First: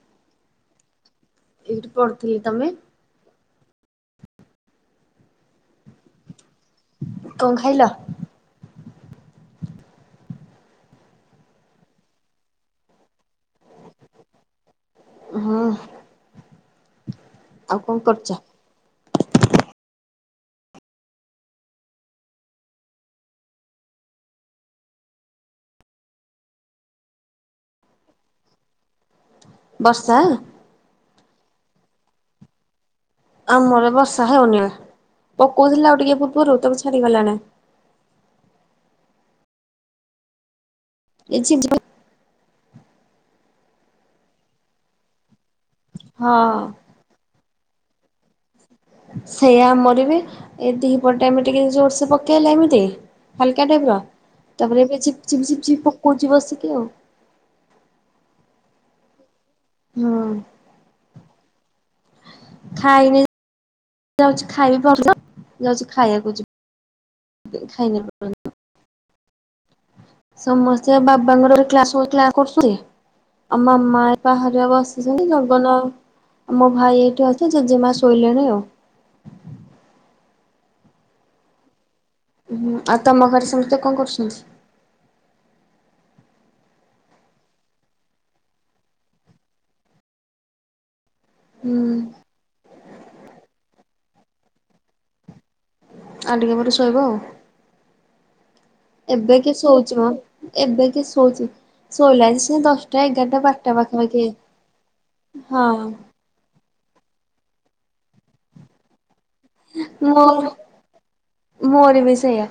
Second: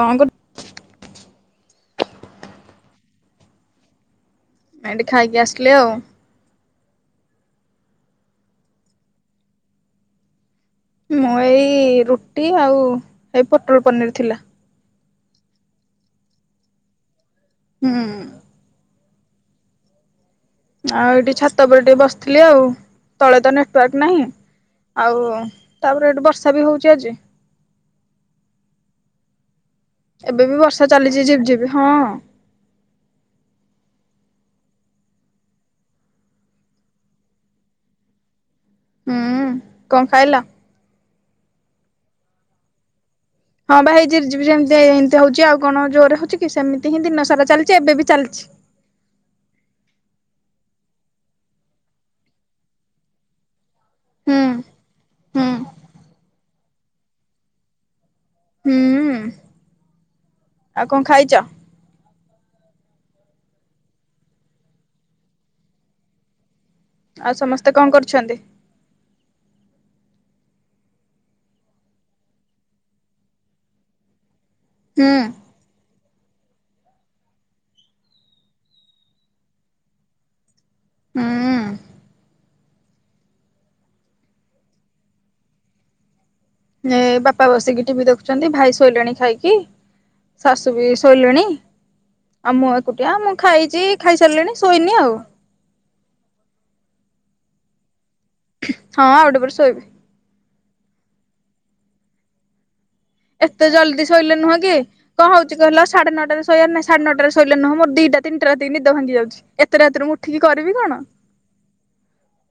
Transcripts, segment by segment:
କଁ କରୁ ଏଇଠୁ ପଢୁଥିଲି। ତମେ? ଏଇଠିଁ ଖାଇକି ଆସିଲେ ଆଉ। କଁ ଖାଇଲ? ମୁଁ ଏଇ ରୁଟି ଆଉ ହେଇ ପୋଟଳ ପନିରି ଥିଲା। ହଁ। ଆଉ କଁ ହୁଁ କରୁଚ? ଆଉ ଏଇଠି ଛାତ ଉପରେ ଟିକେ ବସିଥିଲି ଆଉ। ତଳେ ତ ନେଟୱାର୍କ ନାହିଁ। ଆଉ ତାପରେ ଏଠି ବର୍ଷା ବି ହୋଉଛି ଆଜି। ବର୍ଷା ଏବେ ବି ବର୍ଷା ଚାଲିଛି ଝିପିଝିପି ହଁ। ଆମର ବର୍ଷା ହେଉନି ଆଉ। ପକୋଉଥିଲା ଆଉ ଟିକେ ପୂର୍ବରୁ ତେଣୁ ଛାଡିଗଲାଣି। ହୁଁ, କଁ ଖାଇଲ? କିଛି ଗି ହଁ ପା ହେଇ ଝିପ୍ ଝିପ୍ ଯେମ୍ତି ଏମିତି ହୋଉଛି। ଆଉ କଣ ଜୋରରେ ହଁ ହୋଉଛି କି ସେମିତି ହିଁ ଦିନ ସାରା ଚାଲିଛି ଏବେ ବି ଚାଲିଛି। ସେଇୟା ଆମରବି, ଏ ଦିଇହର ଟାଇମ୍ ରେ ଟିକେ ଜୋର୍ସ ପକେଇଲା ଏମିତି। ହାଲ୍କା ଟାଇପ୍ ର, ହୁଁ ତାପରେ ଏବେ ଝିପ୍ ହୁଁ ଝିପ୍ ଝିପ୍ ଝିପ୍ ପକୋଉଛି ବସିକି ଆଉ। ହୁଁଉଁ। ହଁ। ଖାଇନି ଯାଉଛି ଖାଇବି [inaudible] ଯାଉଛି ଖାଇବାକୁ ଯିବି। ଆଉ ସମସ୍ତେ କଣ ଖାଇନି ଏପର୍ଯ୍ୟନ୍ତ। କରୁଛନ୍ତି? ସମସ୍ତେ ବାବାଙ୍କର ଏବେ କ୍ଲାସ ହୋଉଥିଲା କରୁସୁନ୍ତି ଆଉ ମାମା ଏଇ ବାହାରେ ବ ହୁଁ ସିଛନ୍ତି ଗଗନ ଆଉ ମୋ ଭାଇ ଏଇଠି ଅଛି ଜେଜେମା ଶୋଇଲେଣି ଆଉ। ଉଁ ଆଉ ତମ ଘରେ ସମସ୍ତେ କଣ କରୁଛନ୍ତି? ଏ ବାପା ବସିକି ଟିଭି ଦେଖୁଛନ୍ତି ଭାଇ ଶୋଇଲେଣି ଖାଇକି ଶାଶୁ ବି ଶୋଇଲେଣି। ହୁଁ। ଆଉ ମୁଁ ଏକୁଟିଆ ମୁଁ ଖାଇଛି ଖାଇସାରିଲିଣି ଶୋଇନି ଆଉ। ଆଉ ଟିକେ ପରେ ଶୋଇବ ଆଉ। ହଁ ଆଉ ଏବେ ଗୋଟେ ପରେ କିଏ ଶୋଇବି ଶୋଉଛି ମ ଏବେ କିଏ ଶୋଉଛି ଶୋଇଲା ଏ ସେ ଦଶ ଏତେ ଜଲ୍ଦି ଶୋଇଲେ ନୁହଁ କି କଣ ହଉଛି ହଁ କହିଲ ସାଢେ ନଅଟାରେ ଶୋଇିବାର ନାଇଁ ସାଢେନଅଟାରେ ଶୋଇିଲ ନୁହଁ ମୋ ଦିଟା ତିନିଟା ରାତିି ରୁ ନିଦ ଭାଙ୍ଗି ଯାଉଚି ଏତେ ରାତିରୁ ମୁ ଉଠିକି ମୋର କରିବି କଣ। ମୋର ବି ସେଆ।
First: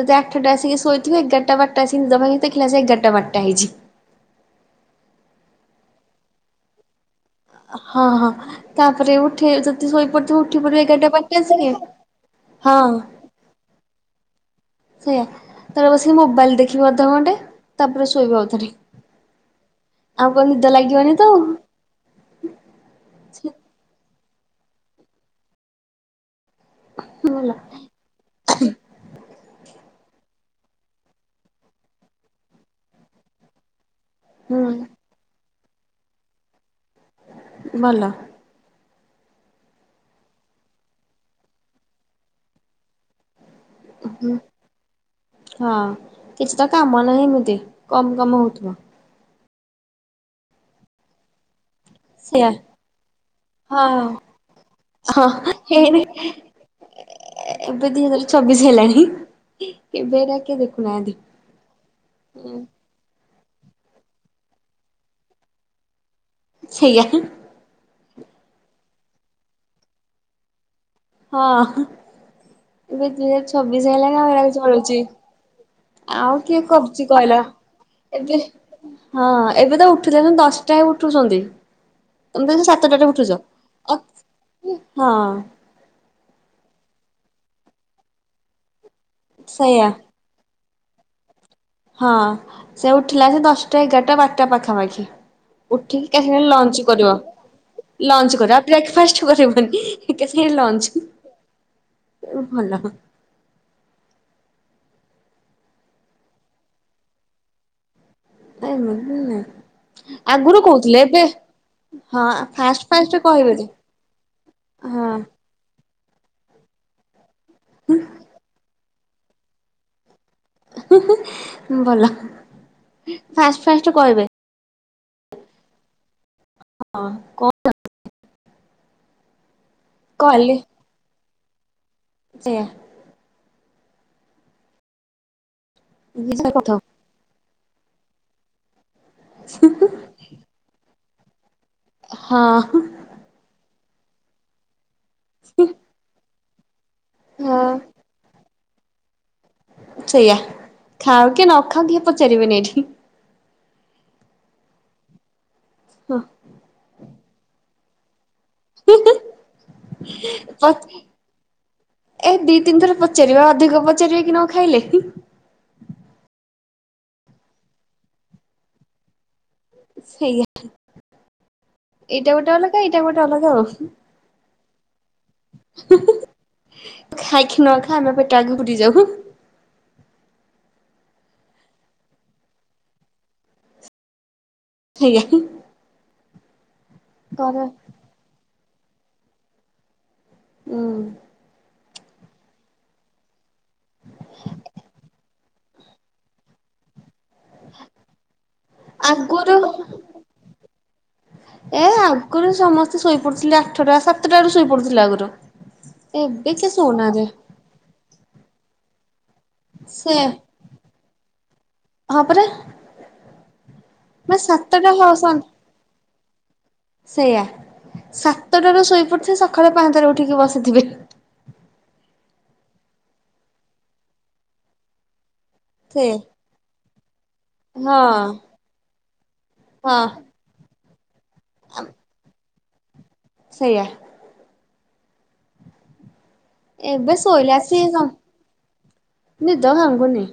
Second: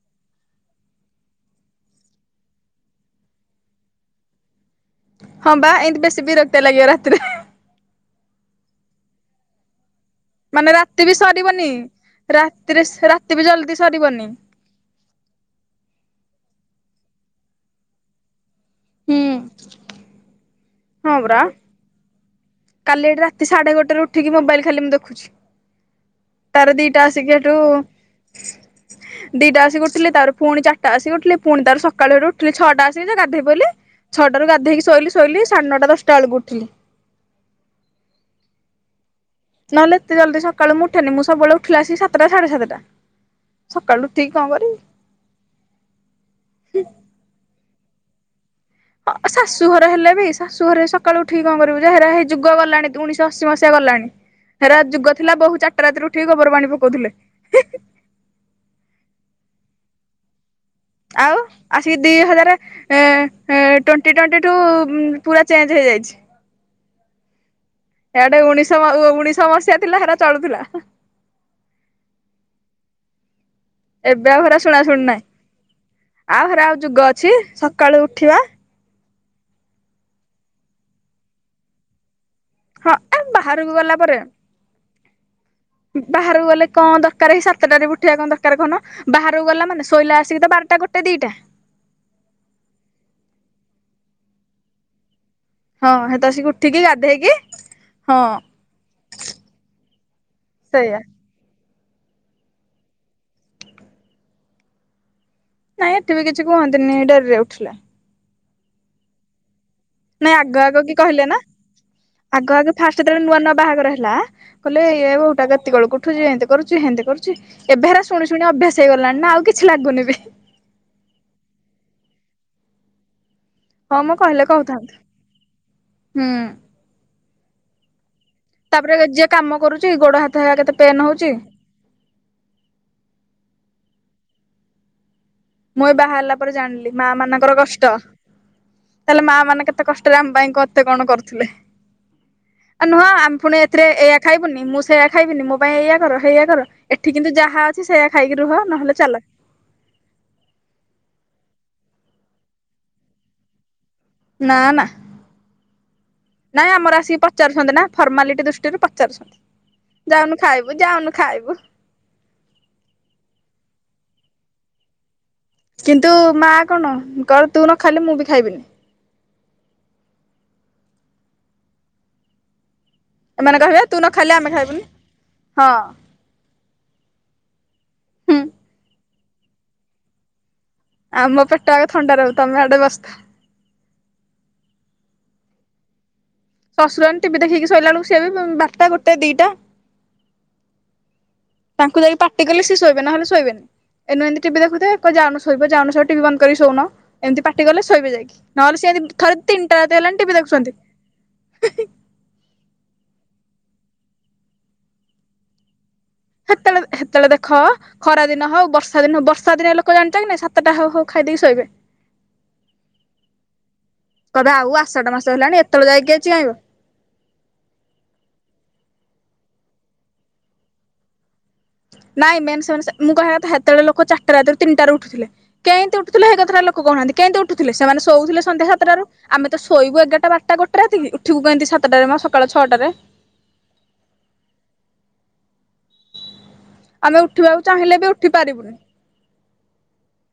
ଯଦି ଆଠଟା ଆସିକି ଶୋଇଥିବି ଏଗାରଟା ବାରଟା ଆସିକି ନିଦ ଭାଙ୍ଗି ଦେଖିଲା ସେ ଏଗାରଟା ବାରଟା ହେଇଛି। ହଁ ବା ଏମିତି ବେଶୀ ବିରକ୍ତିଆ ଲାଗିବ ରାତିରେ। ହଁ ହଁ ତାପରେ ଉଠିବେ ଯଦି ଶୋଇପ ମାନେ ରାତି ବି ସରିବନି ରାତିରେ ହଁ। ସେ ରାତି ବି ଜଲଦି ସରିବନି। ସେଇଆ ତା ପରେ ବସିକି ମୋବାଇଲ ଦେଖିବି ଅଧ ଘଣ୍ଟେ ତାପରେ ଶୋଇବି ଆଉଥରେ। ହୁଁ ଦ ଲାଗିବନ ହୁଁ ପରା। କାଲି ଏଠି ରାତି ସାଢେ ଗୋଟେରେ ଉଠିକି ମୋବାଇଲ ଖାଲି ମୁଁ ଦେଖୁଛି। ତାର ଦିଇଟା ଆସିକି ଭଲ ହେଠୁ ଆ ହୁଁ ଦିଟା ଆସିକି ଉଠିଲି ତାର ପୁଣି ଚାରିଟା ଆସିକି ଉଠିଲି ପୁଣି ତାର ସକାଳୁଆରୁ ଉଠିଲି ଛଅଟା ଆସିକି ଯେ ଗାଧଇ ପଇଲି। ଛଟାରୁ ହୁଁ ଗାଧେଇକି ଶୋଇଲି ଶୋଇଲି ସାଢେ ନଅଟା ଦଶଟା ବେଳକୁ ଉଠିଲି। ଭଲ। ନହଲେ ଏତେ ଜଲଦି ସକାଳ ମୁ ଉଠେନି ମୁଁ ସବୁବେଳେ ଉଠିଲା ଏ ଆସିକି ସାତଟା ସାଢେ ସାତଟା। ସକାଳୁ ଉଠିକି କଣ କରିବି? ହଁ କିଛି ତ କାମ ନାହିଁ ଇମିତି କମ କାମ ହଉଥିବ। ଅ ଶାଶୁଘର ହେଲେ ବି ଶାଶୁ ଘରେ ସକାଳୁ ଉଠିକି କଣ କରିବ ହେରା ହେଇ ସେଇଆ ଯୁଗ ଗଲାଣି ଉଣେଇଶହ ଅଶୀ ମସିହା ଗଲାଣି। ହଁ। ହେରା ଯୁଗ ହଁ ଥିଲା ବୋହୁ ଚାରିଟା ହେଇନି ରାତିରେ ଉଠିକି ଗୋବର ପାଣି ପକଉଥିଲେ। ଏବେ ଦି ହଜାର ଛବିଶ ହେଲାଣି ହି ହି ଏବେ ଏରା କିଏ ଦେଖୁ ଆଉ ଆସିକି ଦି ହଜାରେ ଏ ଏ ଟ୍ବେଣ୍ଟି ଟ୍ବେଣ୍ଟି ଠୁ ପୁରା ଚେଞ୍ଜ୍ ହେଇଯାଇଛି। ଛେଇଆ ହୁଁ। ଏଆଡେ ଉଣେଇଶହ ଉଣେଇଶହ ମସିହା ଥିଲା ସେଡା ଚଳୁଥିଲା। ହଁ ଏବେ ଦୁଇ ହଜାର ଛବିଶ ହେଲାଣି ଏବେ ଆଉ ଏରା ହେରା ଶୁଣା ଚଳୁଚି। ଶୁଣି ନାହିଁ ଆଉ କିଏ ହେରା ଯୁଗ କରୁଚି ଅଛି କହିଲ ସକାଳୁ ଉଠିବା ଏବେ। ହଁ ଏବେ ତ ଉଠୁଲେ ହିଁ ଦଶଟା ଉଠୁଛନ୍ତି। ତମେ ତାହାଲେ ହଁ ସାତଟାରେ ଏ ବାହାରକୁ ଗଲା ପରେ ଉଠୁଛ? ବାହାରକୁ ଗଲେ କଣ ଦରକାର କି ସାତଟାରେ ଉଠିବା କଣ ଦରକାର କହୁନ ବାହାରକୁ ଗଲା ସେଇଆ ମାନେ ଶୋଇଲା ଆସିକି ତ ବାରଟା ଗୋଟେ ଦିଇଟା ହଁ ସେ ଉଠିଲା ସେଦଶଟା ଏଗାରଟା ବାରଟା ପାଖାପାଖି। ହଁ ଉଠିକି ହେତ ଏକାସାଙ୍ଗେ ଆସିକି ଉଠିକି ଲଞ୍ଚ କରିବ। ଗାଧେଇକି ହଁ ଲଞ୍ଚ କରିବ ଆଉ ବ୍ରେକଫାଷ୍ଟ କରିବନି ଏକା ସାଙ୍ଗରେ ସେଇଆ ଲଞ୍ଚ। ଉଁ ଭଲ। ନାଇଁ ଏଠିବି କିଛି କୁହନ୍ତିନି ଡେରିରେ ଉଠିଲେ। [unintelligible] ଏ ନାଇଁ ଆଗ ଆଗରୁ ଆଗ କି କହୁଥିଲେ ଏବେ କହିଲେ ନା ଆଗ ଆଗେ ଫାଷ୍ଟ ଯେତେବେଳେ ନୂଆ ନୂଆ ବାହାଘର ହେଲା କହିଲେ ହଁ ବୋହୂଟା ଏତିକିବେଳକୁ ଉ ଉଠୁଚି ଏମିନ୍ତି କରୁଚି ହେନ୍ତି କରୁଚି ଏବେ ହେରା ଶୁଣି ଶୁଣି ଅଭ୍ୟାସ ହେଇଗଲାଣିନା ଆଉ କିଛି ଲାଗୁନିବି। ଭଲ ଫାଷ୍ଟ ହଁ ମ କହିବେ କହିଲେ କହୁଥାନ୍ତୁ ହୁଁ। ହଁ କ ତାପରେ ଯିଏ କାମ କରୁଚି ଗୋଡ଼ ହାତ କହିଲେ ହେରା କେତେ ପେନ୍ ହଉଚି ସେଇଆ। ମୁଁ ବାହାହେଲା ପରେ ହଁ ଜାଣିଲି ମା ମାନଙ୍କର କଷ୍ଟ ତାହେଲେ ମା ମାନେ କେତେ କଷ୍ଟ ଆରେ ଆମ ପାଇଁ କେତେ କଣ କରୁଥିଲେ। ହଁ। ହଁ ଆମେ ଫୁଣି ଏଥିରେ ଏଇଆ ଖାଇବୁନି ମୁଁ ସେଇୟା ଖାଇବିନି ମୋ ପାଇଁ ଏଇଆ କର ହେଇୟା କର। ଏଠି କିନ୍ତୁ ଯାହା ଅଛି ସେୟା ଖାଇକି ରୁହ ନହେଲେ ଚାଲ। ସେଇଆ ଖାଅ କି ନ ଖାଅ କେହି ପଚାରିବେନି ଏଇଠି। ନା ନା। ହଁ। ନାଇଁ ଆମର ଆସି ପଚାରୁସନ୍ତି ନା ଫର୍ମାଲିଟି ଦୃ ପଚାରୁଛନ୍ତି ଯାଉନୁ ଖାଇବୁ ଯାଉନୁ ଖାଇବୁ। ଏ ଦିଇ ତିନି ଥର ପଚାରିବେ ଅଧିକ ପଚାରିବେକି ନ ଖାଇଲେ। କିନ୍ତୁ ମା କଣ କଁ ତୁ ନଖାଇଲେ ମୁଁ ବି ଖାଇବିନି। ସେଇଆ ଏଇଟା ଗୋଟେ ଅଲ ଏଇଟା ଗୋଟେ ଅଲ ଏମାନେ କହିବେ ତୁ ନଖାଇଲେ ଆମେ ଖାଇବୁନି ହଁ। ଖାଇକି ନ ଖା ଆମେ ପେଟ ହୁଁ ଆଗ ପୁରି ଯାଉ। ଆମ ପେଟ ଆଗ ଥଣ୍ଡା ରହୁ ତମେ ଆଡ଼େ ବସିଥା। ସେଇଆ। ଶଶୁର ଟିଭିି କର ଦେଖିକି ଶୋଇଲା ବେଳକୁ ସେ ବି ବାରଟା ଗୋଟେ ଦିଟା। ଉଁ। ତାଙ୍କୁ ଯାଇକି ପାଟି କଲେ ସେ ଶୋଇବେ ନହେଲେ ଶୋଇବେନି। ଏଇନା ଏନ୍ତି ଟିଭି ଦେଖୁଥିବେ କହିବି ଯାଉନ ଶୋଇବ ଯାଉନ ଶୋଇବ ଟିଭି ବନ୍ଦ କରି ଶୋଉନ ଏନ୍ତି ପାଟି ପାଟି କଲେ ଶୋଇବେ ଯାଇକି ନହେଲେ ସିଏ ଥରେ ଆଗରୁ ତିନିଟା ରାତି ହେଲାଣି ଟିଭିି ଏ ଦେଖୁଚନ୍ତି। ଆଗରୁ ସମସ୍ତେ ଶୋଇପଡୁଥିଲେ ଆଠଟା ସାତଟା ଟାରୁ ଶୋଇପଡୁଥିଲେ ଆଗରୁ। ଏବେ କିଏ ଶୋଉନାହାନ୍ତି ହେତେଳେ-ହେତେଳେ ଦେଖ ଖରା ଦିନ ହଉ ବର୍ଷା ଦିନ ବର୍ଷ ର୍ଷା ଦିନିଆ ଲୋକ ସେ ଜାଣିଚ କି ନାଇଁ ସାତଟା ହଉ-ହଉ ଖାଇଦେଇକି ଶୋଇବେ। ହଁ ପରା ମାନେ କଇଁବେ ଆଉ ସାତଟା ଆଷାଢ଼ ମାସ ହେଲାଣି ଏତେବେଳେ ଯାଏ କିଏ ଚେଇଁବ। ସେୟା ସାତଟାରୁ ଶୋଇପଡ଼ିଥିବେ ସଖାଳେ ପାହାନ୍ତାରେ ଉଠିକି ବସିଥିବେ। ନାଇ ମେନ୍ ସେମାନେ ସେ ମୁଁ କହିବା କଥା ହେତେବେଳେ ଲୋକ ଚାରିଟା ରାତିରୁ ତିନିଟା ରୁ ଉଠୁଥିଲେ କେଇଁତି ସେ ଉଠୁଥୁଲେ ହେ କଥାଟା ଲୋକ କହୁନାହାନ୍ତି କେମିତି ଉଠୁଥିଲେ ହଁ ସେମାନେ ଶୋଉଥିଲେ ସନ୍ଧ୍ୟା ସାତଟରୁ ଆମେତ ହଁ ଶୋଇବୁ ଏଗାରଟା ବାରଟା ଗୋଟେ ରାତିକି ଉଠିବୁ କେମିତି ସାତଟାରେ ମ ସକାଳ ଛଅଟାରେ। ସେଇଆ। ଏବେ ଆମେ ଶୋଇଲେ ଉଠିବାକୁ ଆସି ଚାହିଁଲେ ସ ବି ଉଠି ପାରିବୁନି ନିଦ ଭାଙ୍ଗୁନି।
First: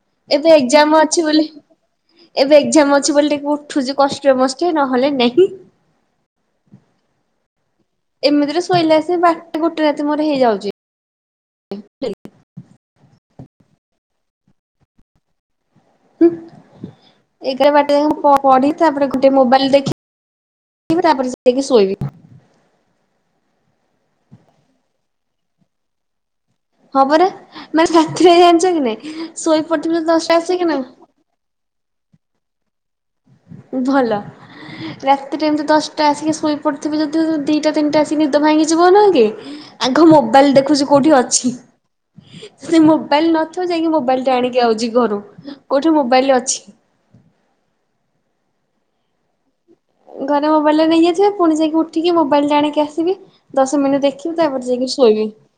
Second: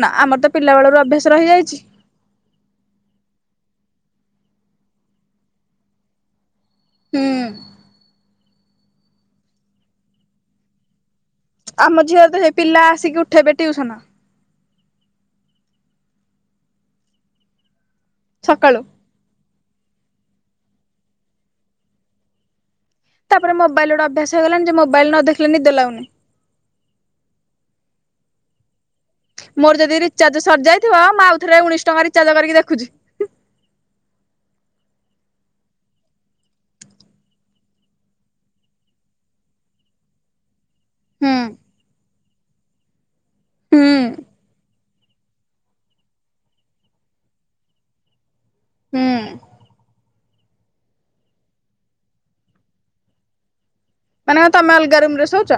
ନା ଆମର ତ ଏବେ ପିଲା ବେଳରୁ ଏଗଜାମ୍ ଅଭ୍ୟାସ ଅଛି ବୋଲି। ରହିଯାଇଛି। ଏବେ ଏଗଜାମ ଅଛି ବୋଲି ଟିକେ ଉଠୁଚି କଷ୍ଟେ ମଷ୍ଟେ ନହେଲେ ନେହିଁ। ହୁଁ। ଏମିତିରେ ଶୋଇଲେ ଆସି ବାରଟା ଗୋଟେ ରାତି ମୋର ହେଇଯାଉଚି। ଆମ ଝିଅର ତ ସେ ପିଲା ଆସିକି ଉଠେଇବେ ଟିଉସନ। ହୁଁ ଏଗାର ବାରଟା ଯାକେଁ ମୁଁ ପ ପଢିକି, ସକାଳୁ। ତା ପରେ ଘ ଉଁ ଟି ମୋବାଇଲ ଦେଖି ଇବି ତାପରେ ଯାଇକି ଶୋଇବି। ତାପରେ ମୋବାଇଲ ରେ ଗୋଟେ ଅଭ୍ୟାସ ହେଇ ଗଲାଣି ଯେ ମୋବାଇଲ ନ ଦେଖିଲେ ନିଦ ଲାଗୁନି। ହଁ ପରା ମାନେ ସାଥିରେ ଜାଣିଚ କି ନାଇଁ। ଶୋଇ ମୋର ପଡିଥିବି ଯଦି ଦଶଟା ରିଚାର୍ଜ ଆସିକି ସରି ନା ଯାଇଥିବ। ମୁଁ ଆଉଥରେ ଉଣେଇଶ ଟଙ୍କା ରିଚାର୍ଜ କରିକି ଦେଖୁଜି। ଭଲ। ରାତିରେ ଏମିତି ଦଶଟା ଆସିକି ଶୋଇ ପଡିଥିବୁ ଯଦି ଉ ଦିଟା ତିନଟା ଆସିକି ନିଦ ଭାଙ୍ଗିଯିବ ନାହିଁ କି। ଆଁଘ ମୋବାଇଲ ଦେଖୁଜୁ। କୋଉଠି ହୁଁ ଅଛି ସେ ମୋବାଇଲ ନଥିବ ହୁଁ ଯାଇକି ମୋବାଇଲ ଟେ ଆଣିକି ଆଉଚି ଘରୁ। କୋଉଠି ମୋବାଇଲ ଅଛି। ହୁଁ। ଉଁ ଘରେ ମୋବାଇଲ ରେ ନେଇଯାଇ ଥିବ। ପୁଣି ଯାଇକି ଉଠିକି ମୋବାଇଲ ଟା ଆଣିକି ଆସିବି। ଦଶ ମିନିଟ ଦେଖ ଖିବ ମାନେ ତା ପରେ ତମେ ଯାଇକି ଅଲଗା ରୁମ ଶୋଇବି। ରେ ଶୋଉଛ?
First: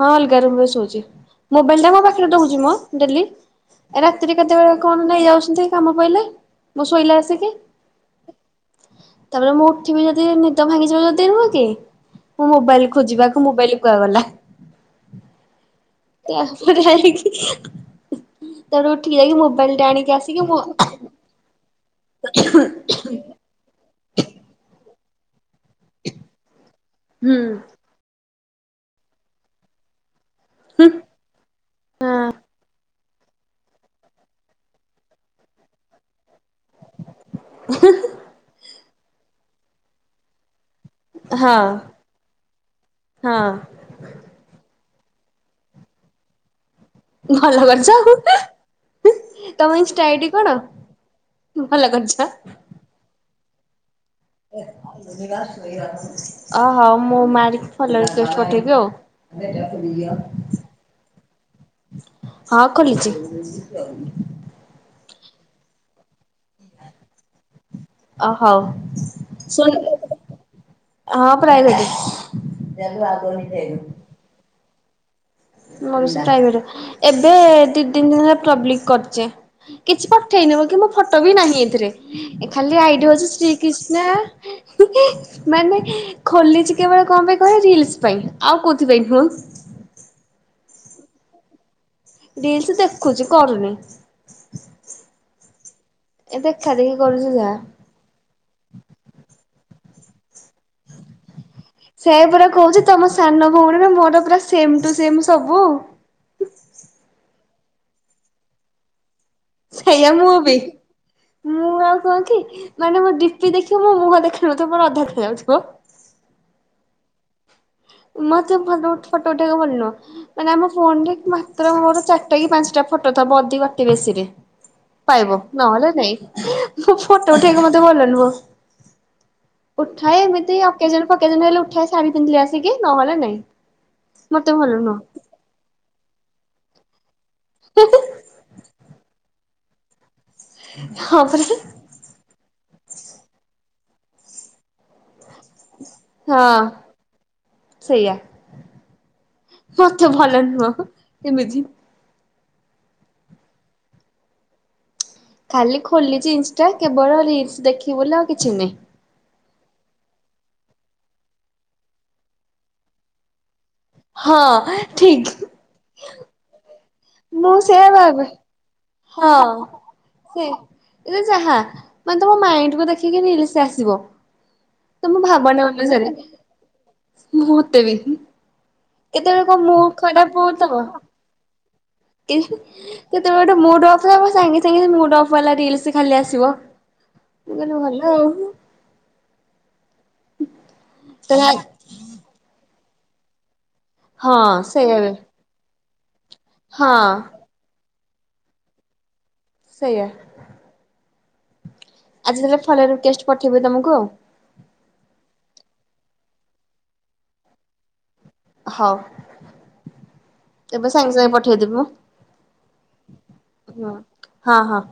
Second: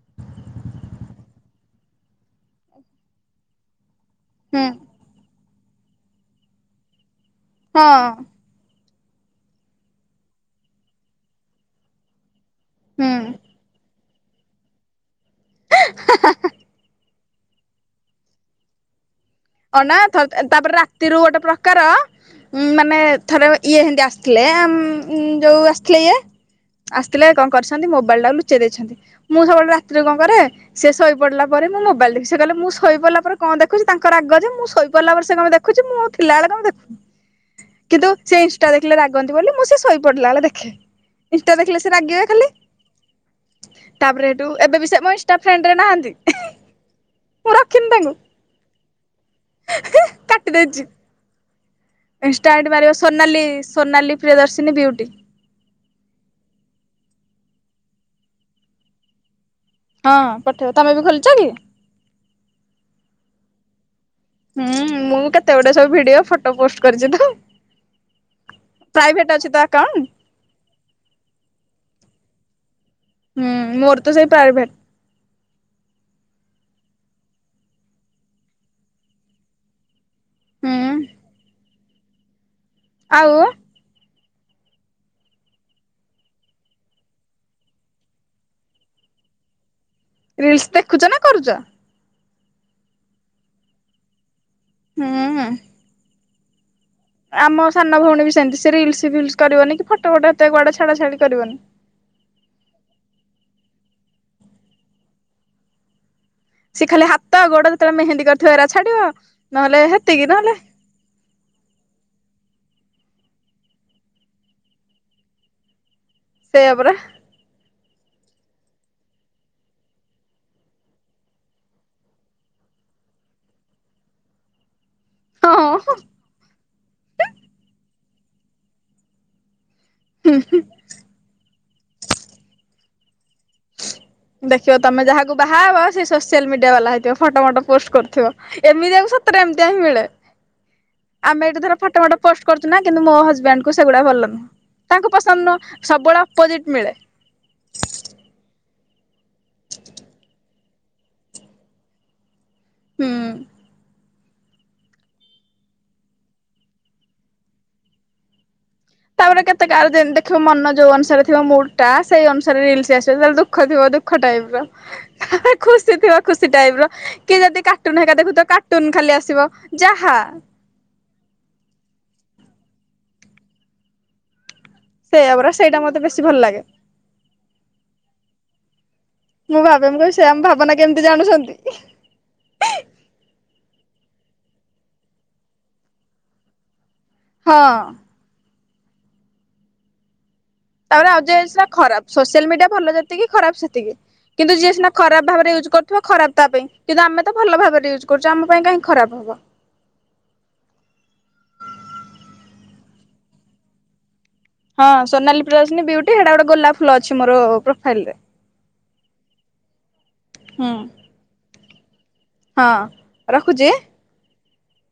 ହଁ ଅଲଗା ରୋମ ରେ ଶୋଉଚି। ମୋବାଇଲ ଟା ମୋ ପାଖରେ ଦଉଚି ମ ଡେଲି। ଏ ରାତିରେ ହୁଁ କେତେବେଳେ କଣ ନେଇଯାଉଛନ୍ତି କାମ ପଇଲେ। ମୁଁ ଶୋଇଲେ ଆସିକି। ହଁ। ତାପରେ ମୁଁ ଉଠିବି ଯଦି ନିଦ ଭାଙ୍ଗିଯିବ ଯଦି ନୁହଁ କି। ମୁଁ ମୋବାଇଲ ହୁଁ ଖୋଜିବାକୁ ମୋବାଇଲ କୁଆ ବଲହା। [unintelligible] ତାପରେ ଉଠିକି ଯାଇକି ମୋବ ଅ ନା ଥଲ ଏତ ତାପରେ ରାତିରୁ ଗୋଟେ ପ୍ରକାର। ଉଁ ମାନେ ଥରେ ଇଏ ହେମତି ଆସିଥିଲେ ଆମ ଉଁ ଯୋଉ ଆସିଥିଲେ ଇଏ। ଆସିଥିଲେ ହୁଁ କଣ କରିଛନ୍ତି ମୋବାଇଲଟା ଲୋଚ ଚେଇ ଦେଇଛନ୍ତି। ମୁଁ ସବୁବେଳେ ରାତିରେ କଣ କରେ ସେ ଶୋଇ ପଡିଲା ପରେ ମୁଁ ମୋବାଇଲ ଦେଖେ। ସେ କହିଲେ ମୁଁ ଶୋଇ ପଡିଲା ପରେ କଣ ଦେଖୁଚି ତାଙ୍କ ରାଗ ଯେ ମୁଁ ଶୋଇପଡିଲା ପରେ ସେ କଣ ଦେଖୁଚି। ମୁଁ ଉଠିଲାଳେ କଣ ଦେଖୁନି କିନ୍ତୁ ସେ ଇନସଟା ଦେଖିଲେ ରାଗନ୍ତି ବୋଲି ମୁଁ ସେ ଶୋଇ ପଡିଲା ବେଳେ ଦେଖେ। ହଁ ଇନଷ୍ଟା ଦେଖିଲେ ସେ ରାଗିବେ ଖାଲି। ହଁ। ତାପରେ ହେଟୁ ଏବେ ବି ସେ ମୋ ଇନଷ୍ଟା ଫ୍ରେଣ୍ଡରେ ନାହାନ୍ତି। ହେଁ ଭଲ କରିଚ ହୁ ହିଁ ହୁଁ ତମ ଇନଷ୍ଟା ଆଇଡି କାଟି କଣ? ଦେଇଛି। ଭଲ କରିଛ ଇନଷ୍ଟା ଆଇଡି ମାରିବ ସୋନାଲି ସୋନାଲି ପ୍ରିୟଦର୍ଶିନୀ ବିୟୁଟି। ଅହୋ ମୁଁ ମାରିକ୍ ଫଲୋ ରିକ୍ୱେଷ୍ଟ ପଠେଇବି ଆଉ। ଏ [unintelligible] ହଁ ପଠେଇବ ତମେ ବି ଖୋଲିଚ କି? ହଁ ଖୋଲିଚି। ହୁଁ ମୁଁ କେତେ ଗୁଡେ ସବୁ ଭିଡିଓ ଫଟ ଟ ପୋଷ୍ଟ କରିଚ ତ ଅ ହଉ ପ୍ରାଇଭେଟ ଅଛି ତ ଶୁଣ ଆକାଉଣ୍ଟ। ହଁ ପ୍ରାଇଭେଟ ଅଛି। ହୁଁ। ମୋର ତ ସେଇ ପ୍ରାଇଭେଟ। ମଉସା ରହିବେ, ଏବେ ଦି ତିନି ଦିନ ପୂର୍ବଲିକ କରିଛେ କିଛି ପଟ ଠଇ ନେବ କି ମୋ ହୁଁ ଫଟୋ ବି ନାହିଁ ଏଥିରେ ଖାଲି ଆଇଡ଼ିଆ ହେଉଛି ଆଉ ଶ୍ରୀକୃଷ୍ଣା। ମାନେ ଖୋଲିଛି କେବଳ କଣ ପାଇଁ କହିଲ ରିଲସ ପାଇଁ। ଆଉ କୋଉଥିପାଇଁ ନୁହ। ରିଲସ୍ ଦେଖୁଚ ନା କରୁଚ? ରିଲସ୍ ଦେଖୁଚି କରୁନି। ହୁଁ ହୁଁ। ଏ ଦେଖା ଦେଖି କରୁଚି ଯାହା। ସାନ ଭଉଣୀ ସେମତି ସେ ରିଲସ୍ ଫଲସ୍ କରିବନି କି ଫଟ ଫଟ ଏତେ କୁଆଡେ ଛଡା ଛାଡି କରିବନି। ସେଇୟା ପରା କୋହୁଚି ତମ ସାନ ଭଉଣୀର ମୋର ପୁରା ସେମ୍ ଟୁ ସେମ୍ ସବୁ। ସେ ଖାଲି ହାତ ଗୋଡ ଯେତେବେଳେ ମେହେନ୍ଦୀ କରିଥିବ ଏରା ଛାଡିବ। ନହେଲେ ସେଇୟା ହେତିକି ମୁଁ ନହେଲେ ବି। ମୁଁ ଆଉ କଣ କି ମାନେ ମୋ ଡିପି ଦେଖି ମୋ ମୁହଁ ଦେଖା ହୋଉନଥିବ। ମୋର ଅଧା ଦେଖା ଯାଉଥିବ। ସେଇୟା ପରା। ମତେ ଫଟ ଉଠେ ଫଟ ଉଠେଇ ଭଲ ନୁହଁ। [unintelligible] ମାନେ ଆମ ଫୋନରେ ମାତ୍ର ମୋର ଚାରିଟା କି ପାଞ୍ଚଟା ଫଟୋ ଥବ ଅତି ବାକି ବେଶୀରେ। ପାଇବ ନହେଲେ ହଁ। ନାଇଁ ଫଟୋ ଉଠେଇବାକୁ ମତେ ଭଲ ନୁହଁ। ଉଠାଏ ଏମିତି ଅକେଜନ ଫକେଜନ ହେଲେ ଉଠାଏ ଶାଡି ପିନ୍ଧିଲେ ଆସିକି ନହେଲେ ନାଇଁ। ମତେ ଦେଖିବ ଭଲ ତମେ ନୁହଁ ଯାହାକୁ ବାହାହବ। ସେ ସୋସିଆଲ ମିଡିଆ ବାଲା ହେଇଥିବ। ଫଟ ଫଟ ପୋଷ୍ଟ କରୁଥିବ। ଏମିତିଆକୁ ସତରେ ଏମିତିଆ ହିଁ ମିଳେ ହଁ ପରା ଆମେ ଏଇଠି ଧର ଫଟ ଫଟ ପୋଷ୍ଟ କରୁଚି ନା କିନ୍ତୁ ମୋ ହଜବେଣ୍ଡକୁ ସେଗୁଡା ଭଲ ନୁହଁ, ତାଙ୍କୁ ପସନ୍ଦ ନୁହଁ। ସବୁବେଳେ ଅପୋଜିଟ୍ ହଁ ମିଳେ। ସେଇଆ। ମତେ ଭଲ ନୁହଁ ଏମିତି। ହୁଁ। ଖାଲି ଖୋଲିଚି ଇନଷ୍ଟା କେବଳ ରିଲସ୍ ଦେଖିବି ବୋଲି ଆଉ କିଛି ନାହିଁ। ତାପରେ କେତେ କାହାକୁ ଦେ-ଦେଖିବ ମନ ଯୋଉ ଅନୁସାରେ ଥିବ ମୁଡ୍ ଟା ସେଇ ଅନୁସାରେ ରିଲସ୍ ଆସିବ। ଯେତେବେଳେ ଦୁଃଖ ଥିବ ଦୁଃ ଖ ଟାଇପର। ହଁ ଠିକ [unintelligible] ଖୁସି ଥିବ ଖୁସି ଟାଇପର କି ମୁଁ ଯଦି ସେୟା କାର୍ଟୁନ ହେରିକା ଭାବେ ଦେଖୁଥିବ କାର୍ଟୁନ ଖାଲି ଆସିବ ଯାହା। ରେ ଯାହା ମାନେ ତମ ମାଇଣ୍ଡକୁ ଦେଖିକି ରିଲସ୍ ଆସିବ। ତମ ସେଇଆ ପରା ଭାବନା ସେଇଟା ମତେ ଅନୁସାରେ ବେଶୀ ଭଲ ଲାଗେ। ମଃତେ ବି। କେତେବେଳେ କଣ ମୁଁ ଭାବେ ମୁଡ୍ ମୁଁ କହିବି ସେ ଆମ ଖରାପ ଭାବନା ହୋଉଥବ କେମିତି ଜାଣୁଛନ୍ତି ଇହିଁ। କେତେ [unintelligible] ମୁଡ୍ ଅଫ୍ ସାଙ୍ଗେ ସାଙ୍ଗେ ମୁଡ୍ ଅଫ୍ ବାଲାର ରିଲସ୍ ଖାଲି ଆସିବ। ମୁଁ କହିଲି ହଁ। ଭଲ ଆଉ। ତାପରେ [unintelligible] ଖରାପ ସୋସିଆଲ ମିଡିଆ ଭଲ ଯେତିକି ଖରାପ ସେତିକି। ହଁ କିନ୍ତୁ ଯିଏ ସିନା ସେଇଆ ବେ ଖରାପ ଭାବରେ ୟୁଜ କ ରୁଥିବ ଖରାପ ତା ପାଇଁ ହଁ କିନ୍ତୁ ଆମେ ତ ଭଲ ଭାବରେ ୟୁଜ୍ କରୁଚୁ। ଆମ ପାଇଁ କାହିଁ ଖରାପ ହବ। ସେଇୟା ଆଜି ତାହେଲେ ଫଲୋ ରିକୁଏଷ୍ଟ ପଠେଇବି ତମକୁ ଆଉ। ହଁ ସୋନାଲି ପ୍ରିୟଦର୍ଶନି ବିଉଟି ହେଟା ଗୋଟେ ଗୋଲାପ ଫୁଲ ଅଛି ମୋର ପ୍ରୋଫାଇଲରେ। ହୋଉ ହୁଁ ଏବେ ସାଙ୍ଗେ ସାଙ୍ଗେ ପଠେଇଦେବି ମୁଁ। ହଁ ରଖୁଚି ଆଁ। ହଁ ହଁ।